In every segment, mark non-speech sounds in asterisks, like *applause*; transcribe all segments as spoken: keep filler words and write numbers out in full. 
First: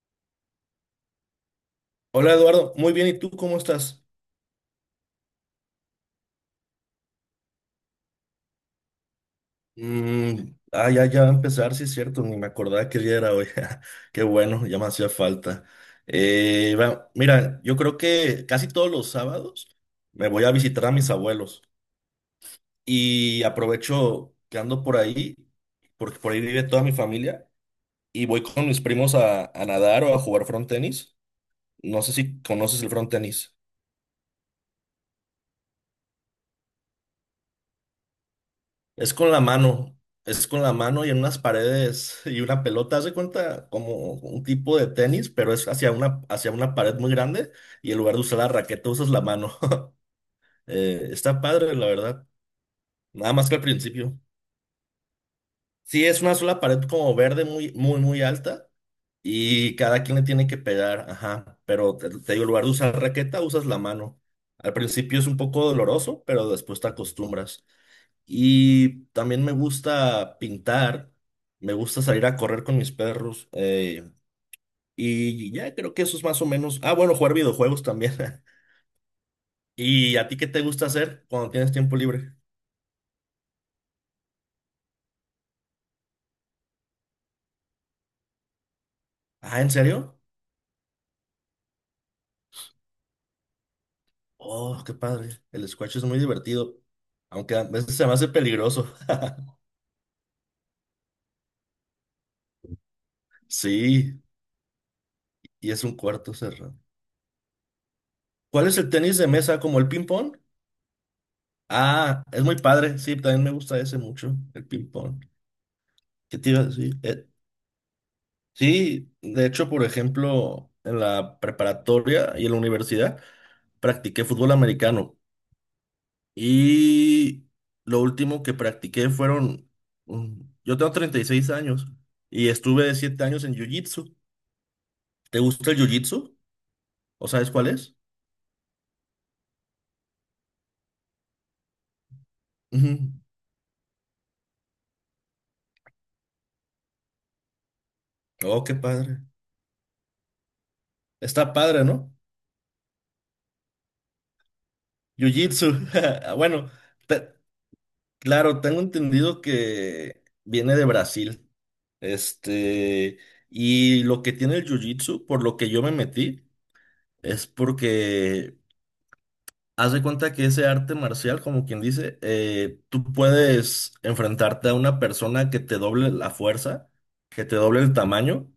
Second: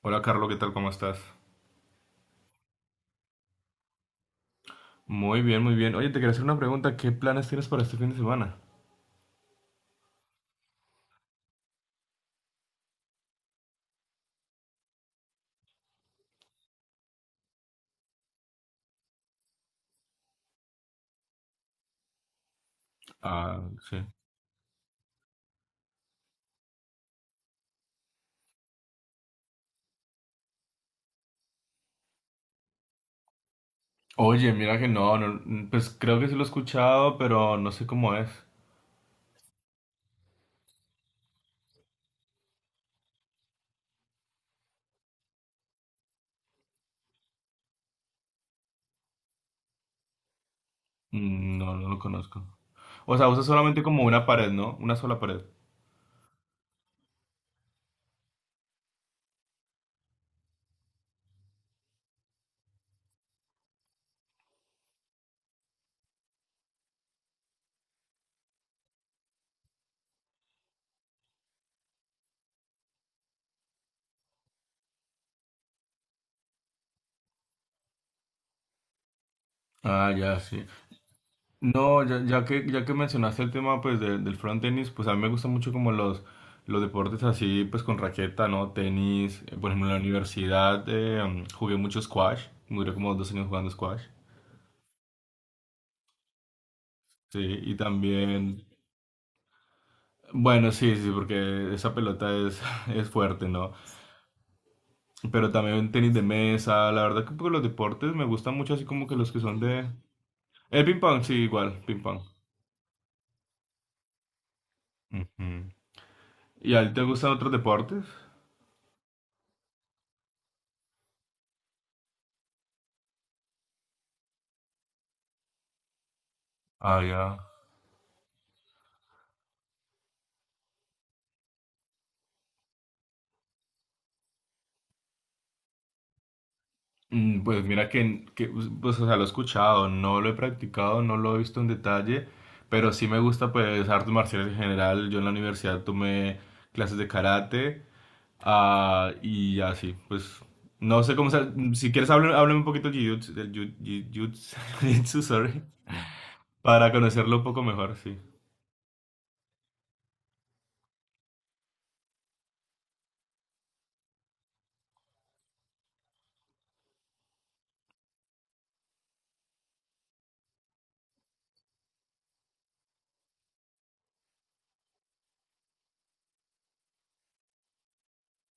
Hola Carlos, ¿qué tal? ¿Cómo estás? Hola Eduardo, muy bien, ¿y tú cómo estás? Muy bien, muy bien. Oye, te quería hacer una pregunta. ¿Qué planes tienes para este fin de semana? Mm, ah, ya, ya va a empezar, sí es cierto, ni me acordaba que día era hoy. *laughs* Qué bueno, ya me hacía falta. Eh, va, mira, yo creo que casi todos los sábados me voy a visitar a mis abuelos y Ah, sí. aprovecho que ando por ahí, porque por ahí vive toda mi familia, y voy con mis primos a, a nadar o a jugar frontenis. No sé si conoces el frontenis. Oye, mira que no, no, mm, pues creo que sí lo he escuchado, pero no sé cómo es. Es con la mano, es con la mano y en unas paredes y una pelota, haz de cuenta como un tipo de tenis, pero es hacia una, hacia una pared muy grande y en lugar de usar la raqueta usas la mano. *laughs* Eh, está Mm. padre, No, la no lo verdad. conozco. O sea, Nada usa más que al solamente como principio. una pared, ¿no? Una sola pared. Sí, es una sola pared como verde muy, muy, muy alta y cada quien le tiene que pegar, ajá. Pero te, te digo, en lugar de usar raqueta usas la mano. Al principio es un poco doloroso, pero después te acostumbras. Y también me gusta pintar, me gusta salir a correr con mis perros. eh, y ya creo que eso es más o menos. Ah, bueno, jugar videojuegos también. *laughs* Ah, ¿Y a ti ya, qué te sí. gusta hacer cuando tienes tiempo No, ya, libre? ya que, ya que mencionaste el tema pues de- del front tenis, pues a mí me gusta mucho como los, los deportes así pues con raqueta, ¿no? Tenis, eh, Ah, ¿en por ejemplo en la serio? universidad eh, mm, jugué mucho squash, duré como dos años jugando squash. Oh, qué padre. El squash es muy divertido, Sí, aunque a y veces se me hace también, peligroso. *laughs* bueno, sí, sí, porque esa pelota es, *laughs* es fuerte, ¿no? Sí, Pero y es también un tenis de cuarto cerrado. mesa, la verdad que pues, los deportes me gustan ¿Cuál mucho, es así el como que tenis de los que son mesa como el de... ping-pong? El ping pong, sí, igual, ping pong. Ah, es muy padre. Sí, también me gusta ese mucho, el ping-pong. Ujú. ¿Qué te iba a ¿Y a ti decir? te Eh, gustan otros deportes? Sí, de hecho, por ejemplo, en la preparatoria y en la universidad practiqué fútbol americano Ah, ya. y lo último que practiqué fueron. Mm, yo tengo treinta y seis años y estuve siete años en jiu-jitsu. ¿Te gusta el jiu-jitsu? ¿O Mm, sabes Pues cuál mira es? que, que, pues, o sea, lo he escuchado, no lo he practicado, no lo he visto en detalle, pero sí Ujú. me gusta, pues, artes marciales en general. Yo en la universidad tomé clases de karate. Oh, qué Ah, padre. y así, pues no sé cómo. sa- Está padre, Si quieres, ¿no? háblame, háblame un poquito del jiu- del jiu- jiu- jiu- *laughs* jiu-jitsu, sorry, Jiu-jitsu. *laughs* Bueno, para te- conocerlo un poco mejor, sí. claro, tengo entendido que viene de Brasil. Este, y lo que tiene el jiu-jitsu, por lo que yo me metí, es porque haz de cuenta que ese arte marcial, como quien dice, eh, tú puedes enfrentarte a una persona que te doble la fuerza, que te doble el tamaño,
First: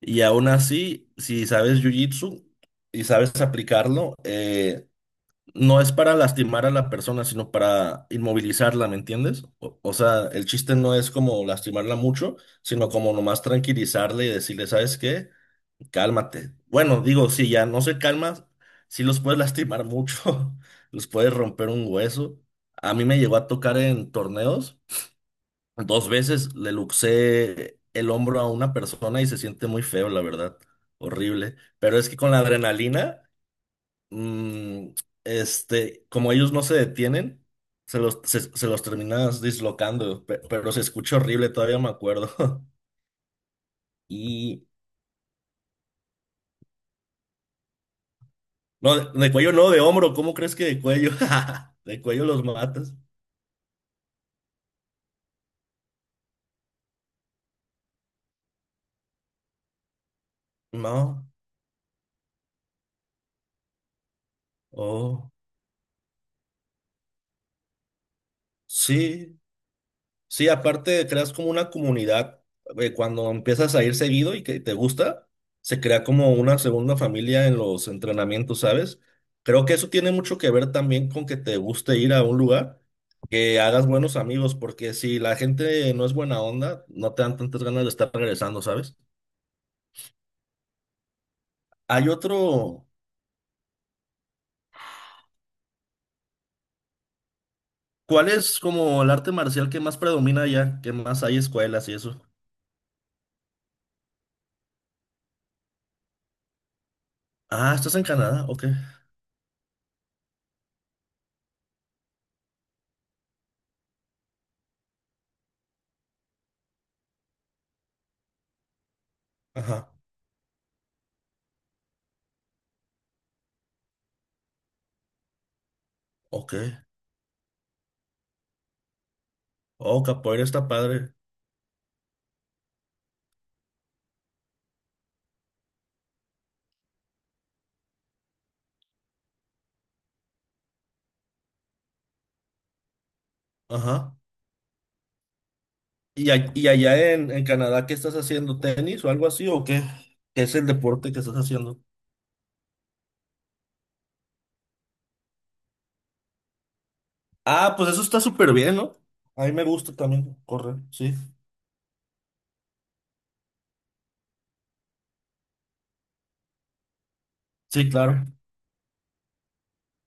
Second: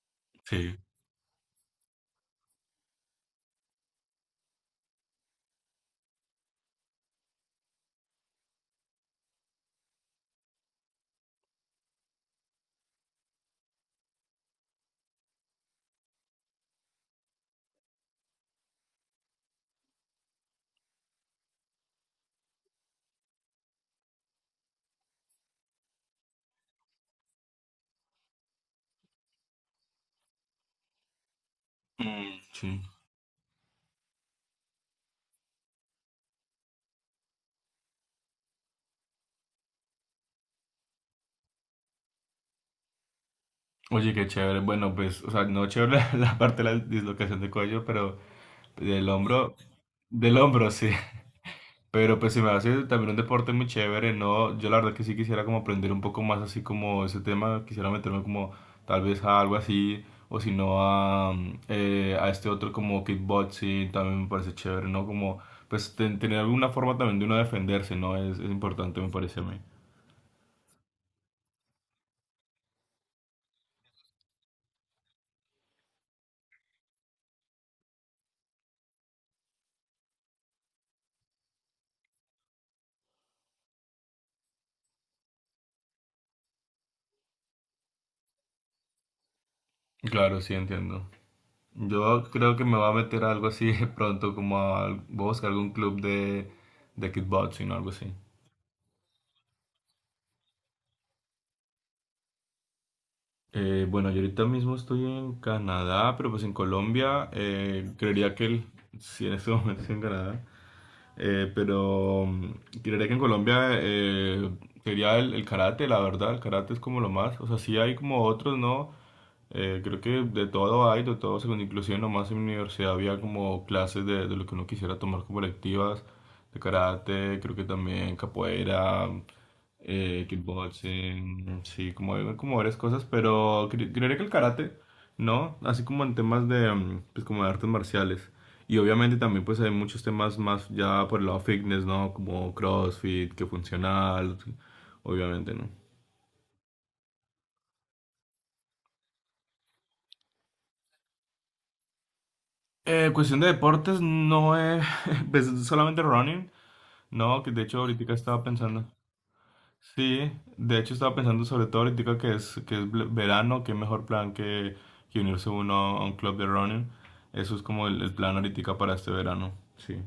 y aún Sí. así, si sabes jiu-jitsu y sabes aplicarlo, eh, no es para lastimar a la persona, sino para inmovilizarla, ¿me entiendes? O, o sea, el chiste no es como lastimarla mucho, sino como nomás tranquilizarle y decirle, ¿sabes qué? Cálmate. Bueno, digo, si ya no se calma, sí los puedes lastimar mucho, *laughs* los puedes romper un hueso. A mí me llegó a tocar en torneos, dos veces le luxé el hombro a una persona y se siente muy feo, la verdad, horrible. Pero es que con Mm, la sí. adrenalina mm, este, como ellos no se detienen, se los, se, se los terminas dislocando, pe- pero se escucha horrible, todavía me acuerdo. *laughs* Oye, qué chévere. Y, Bueno, pues, o sea, no chévere *laughs* la parte de la dislocación de cuello, pero no, del de, de cuello hombro, no, de hombro, ¿cómo del crees que hombro, de sí. cuello? *laughs* De Pero cuello pues se los me hace matas. también un deporte muy chévere, ¿no? Yo la verdad que sí quisiera como aprender un poco más así como ese tema, quisiera meterme como tal vez a algo así, o si no No, a, mm, eh, a este otro como kickboxing, también me parece chévere, ¿no? oh, Como pues ten- tener alguna forma también de uno defenderse, ¿no? Es, es importante, me parece sí. a mí. Sí, aparte creas como una comunidad, eh, cuando empiezas a ir seguido y que te gusta, se crea como una segunda familia en los entrenamientos, ¿sabes? Creo que eso tiene mucho que ver también con que te guste ir a un lugar, que hagas buenos amigos, porque si la gente no es buena onda, no te dan tantas ganas de estar regresando, ¿sabes? Claro, sí, entiendo. Hay Yo creo que me otro, va a meter a algo así *laughs* pronto, como a, voy a buscar algún club de, de kickboxing o algo así. ¿cuál es como el arte marcial que más predomina allá? ¿Qué más hay escuelas y eso? Eh, bueno, yo ahorita mismo estoy en Canadá, pero pues en Colombia, Ah, eh, estás en creería que Canadá, ok. el- sí, en este momento estoy en Canadá. Eh, pero mm, Creería que en Colombia eh, sería el, el karate, la verdad, el karate es como lo más, o sea, sí hay como otros, ¿no? Ajá, Eh, creo que de todo hay, de todo, según inclusive nomás en mi universidad había como clases de, de lo que uno quisiera tomar como electivas, ok. de karate, creo que también capoeira, Oh, eh, capoeira está padre. kickboxing, sí, como, hay- como varias cosas, pero cre- creería que el karate, ¿no? Así como en temas de, mm, pues como de artes marciales. Y obviamente también pues hay muchos temas más ya por el lado fitness, ¿no? Como CrossFit, que Ajá. funcional, obviamente, ¿no? Y, a- y allá en, en Canadá, ¿qué estás haciendo? ¿Tenis o algo así? ¿O qué? ¿Qué es el deporte que estás haciendo? Eh, cuestión de deportes, no es *laughs* pues, solamente running, ¿no? Que de Ah, hecho pues eso ahorita está estaba súper bien, pensando. ¿no? A mí me gusta Sí, también correr, de hecho sí. estaba pensando sobre todo ahorita que es, que es ble- verano, qué mejor plan que, que unirse uno a un club de running. Eso es como Sí, el, el claro. plan ahorita para este verano, sí.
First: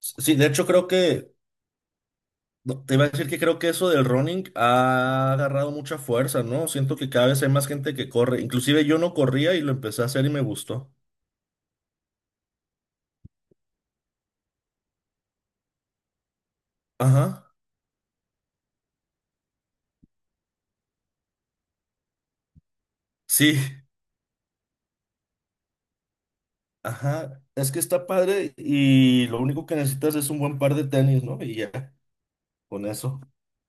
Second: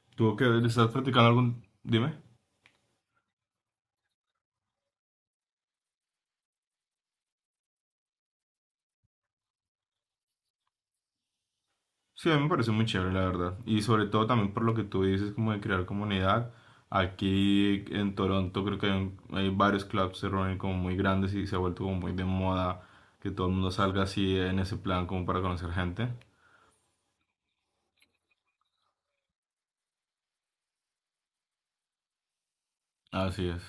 Sí, ¿Tú qué de hecho creo estás practicando que, algún... Dime. no, te iba a decir que creo que eso del running ha agarrado mucha fuerza, ¿no? Siento que cada vez hay más gente que corre. Inclusive yo no corría y lo empecé a hacer y me gustó. Sí, a mí me parece muy chévere, la verdad. Y sobre todo también por lo que tú dices, como de crear comunidad. Ajá, Aquí en Toronto creo que hay, un- hay varios clubs se reúnen como muy grandes y se ha vuelto como muy de moda que todo el sí, mundo salga así en ese plan como para conocer gente. ajá. Es que está padre y lo único que necesitas es un buen par de tenis, ¿no? Y ya, con eso. Así es.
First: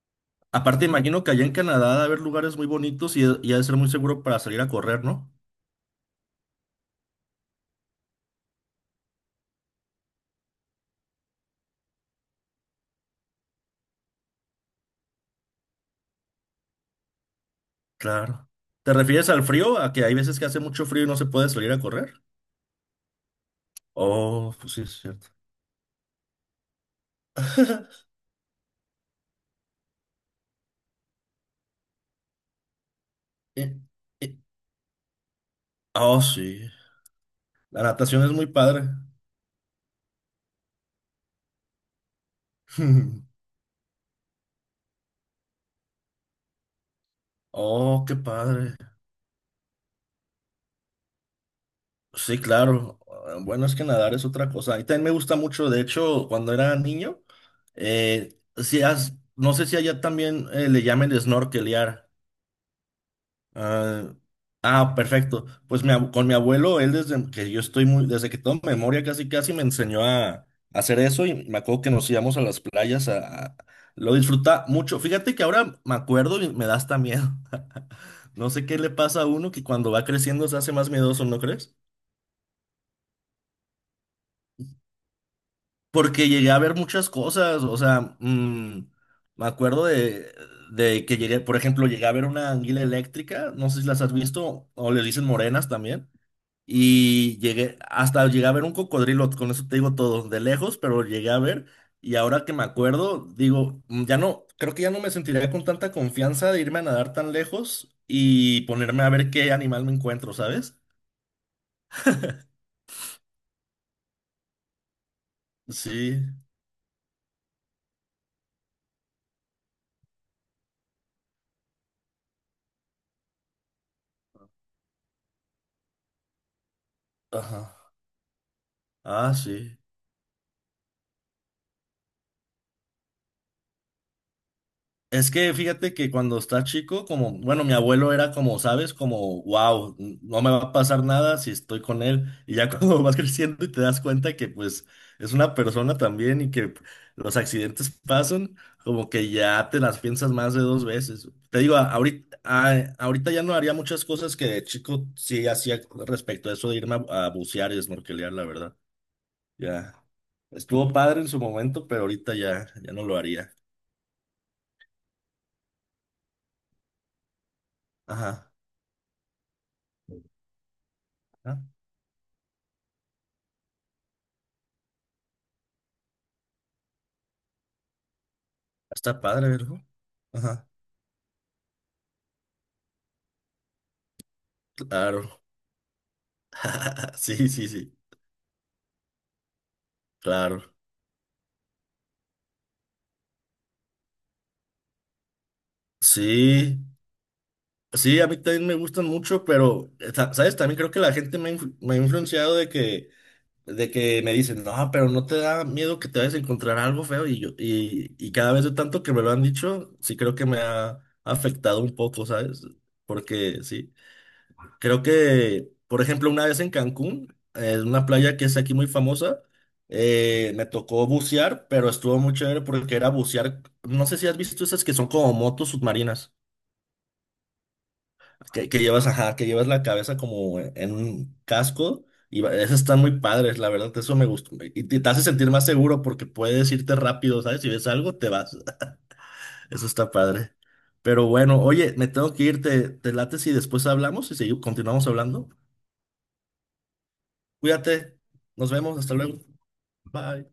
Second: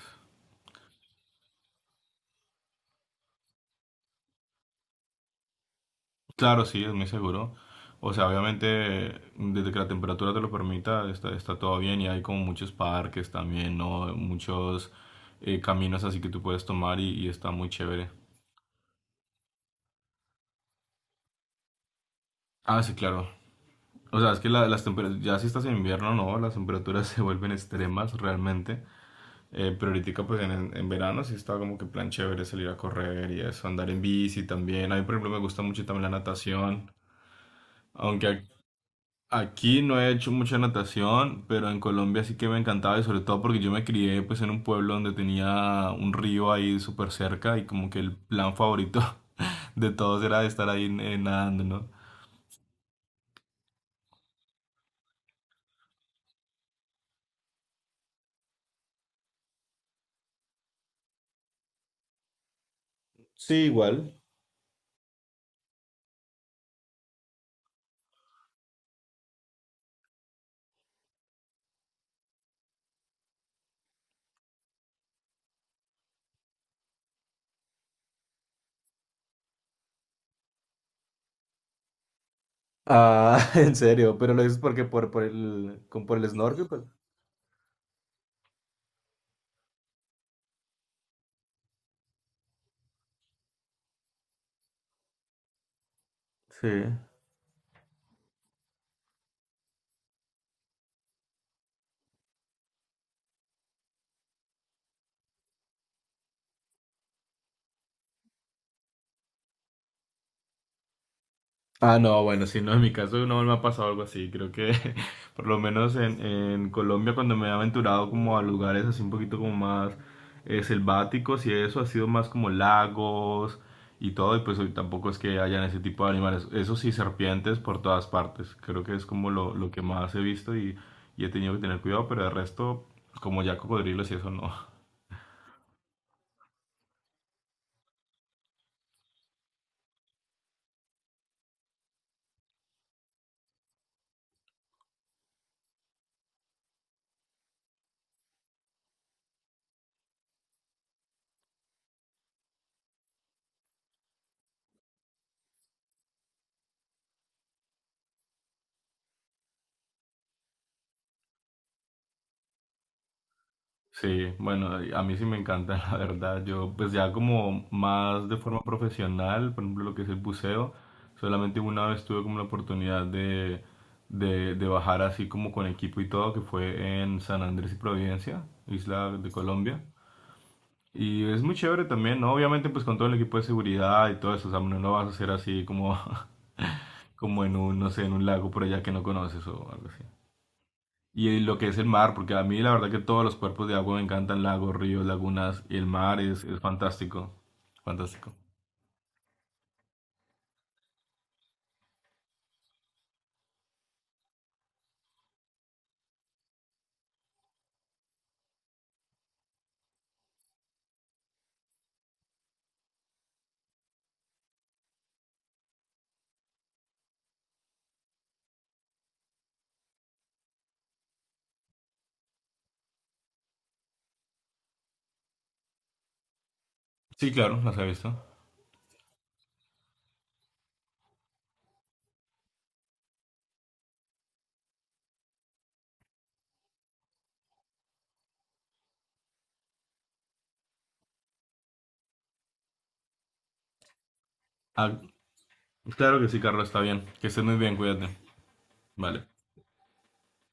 Aparte, imagino que allá en Canadá debe haber lugares muy bonitos y, y ha de ser muy seguro para salir a correr, ¿no? Claro, sí, es muy seguro. O sea, obviamente, desde que la temperatura te lo permita, está, está todo bien y hay como muchos parques también, ¿no? Muchos eh, caminos así que tú puedes tomar y, y está muy chévere. Claro. ¿Te refieres al frío? ¿A que hay veces que hace mucho frío y no se puede salir a correr? Ah, sí, claro. O sea, es que Oh, la- pues sí, las es temperaturas, cierto. ya si estás en invierno, no, las temperaturas *laughs* se vuelven extremas *laughs* realmente. Eh, pero ahorita, pues en, en en verano sí está como que plan chévere salir a correr y eso, Eh, andar en eh, bici también. A mí, por ejemplo, me gusta mucho también la Oh, sí. natación. La natación Aunque es ac- muy padre. aquí no he hecho mucha natación, pero en Colombia sí que me encantaba y sobre todo *laughs* porque yo me crié pues en un pueblo donde tenía un río ahí súper cerca y como que Oh, qué el plan padre. favorito *laughs* de todos era estar ahí eh, nadando, ¿no? Sí, claro. Ah, bueno, es que nadar es otra cosa. Y también me gusta mucho, de hecho, cuando era niño, eh, si has- no sé si allá también eh, le llamen snorkelear. Sí, Ah, igual. ah, perfecto. Pues mi ab- con mi abuelo, él desde que yo estoy muy, desde que tengo memoria casi casi me enseñó a, a hacer eso y me acuerdo que nos íbamos a las playas a, a- lo disfruta mucho. Fíjate que ahora me acuerdo y me da hasta miedo. *laughs* No sé qué le pasa a uno que cuando va creciendo se hace más miedoso, ¿no crees? Ah, *laughs* en serio, pero lo dices porque por, por el, con- por el Porque llegué a snorkel. ver Pues. muchas cosas, o sea, mm, me acuerdo de, de que llegué, por ejemplo, llegué a ver una anguila eléctrica, no sé si las has visto, o les dicen morenas también. Sí. Y llegué, hasta llegué a ver un cocodrilo, con eso te digo todo, de lejos, pero llegué a ver. Y ahora que me acuerdo, digo, "Mm, ya no, creo que ya no me sentiría con tanta confianza de irme a nadar tan lejos y ponerme a ver qué animal me encuentro, ¿sabes? Ah, no, bueno, sí, no, en mi caso no me ha pasado algo así. Creo que *laughs* por lo menos Sí, en, en Colombia cuando me he aventurado como a lugares así un poquito como más eh, selváticos y eso ha sido más como lagos y todo y pues hoy tampoco es que hayan ese tipo de animales. Eso sí, serpientes ajá, por todas partes. Creo que es como ah, lo, lo sí. que más he visto y, y he tenido que tener cuidado, pero el resto como ya cocodrilos y eso no. Es que fíjate que cuando está chico, como, bueno, mi abuelo era como, ¿sabes? Como, wow, no me va a pasar nada si estoy con él. Y ya *laughs* cuando vas creciendo y te das cuenta que pues es una persona también y que los accidentes pasan, como que ya te las piensas más de dos veces. Te digo, a- ahorita, a- ahorita ya no haría muchas cosas que de chico sí hacía respecto a eso de irme a, a bucear y snorkelear, la verdad. Ya estuvo padre en su momento, pero ahorita ya, ya no lo haría. Sí, bueno, a mí sí me encanta, *laughs* la verdad. Yo, pues ya como más de Ajá. forma profesional, por ejemplo, lo que es el buceo, solamente una vez tuve como la oportunidad de, de, de bajar así como con equipo y todo, que fue en San Andrés y Providencia, isla Está de padre, ¿verdad? Colombia. Ajá, Y es muy chévere también, ¿no? Obviamente pues con todo el equipo de seguridad y todo eso, o sea, no lo vas a hacer claro. así como, *laughs* *laughs* como Sí, en sí, un, no sí, sé, en un lago por allá que no conoces o algo así. claro. Y lo que es el mar, porque a mí la verdad que todos los cuerpos de agua me encantan, lagos, ríos, lagunas, y el mar es, es Sí, fantástico, sí, a fantástico. mí también me gustan mucho, pero, eh, sa- ¿sabes? También creo que la gente me ha, influ- me ha influenciado de que, de que, me dicen, no, pero no te da miedo que te vayas a encontrar algo feo y yo, y, y cada vez de tanto que me lo han dicho, sí creo que me ha afectado un poco, ¿sabes? Porque sí. Creo que, por ejemplo, una vez en Cancún, en una playa que es aquí muy famosa, eh, me tocó bucear, pero estuvo muy chévere porque era bucear. No sé si has visto esas que son como motos submarinas, Sí, claro, las he visto. que, que llevas, ajá, que llevas la cabeza como en un casco. Y va- esas están muy padres, la verdad, eso me gustó. Y te, te hace sentir más seguro porque puedes irte rápido, ¿sabes? Si ves algo, te vas. *laughs* Eso está padre. Pero bueno, oye, me tengo que ir, te, te late si después hablamos y seguimos, Ah, continuamos hablando. claro que sí, Carlos, está bien. Que estés muy bien, cuídate. Cuídate, nos vemos, hasta Vale. luego. Bye.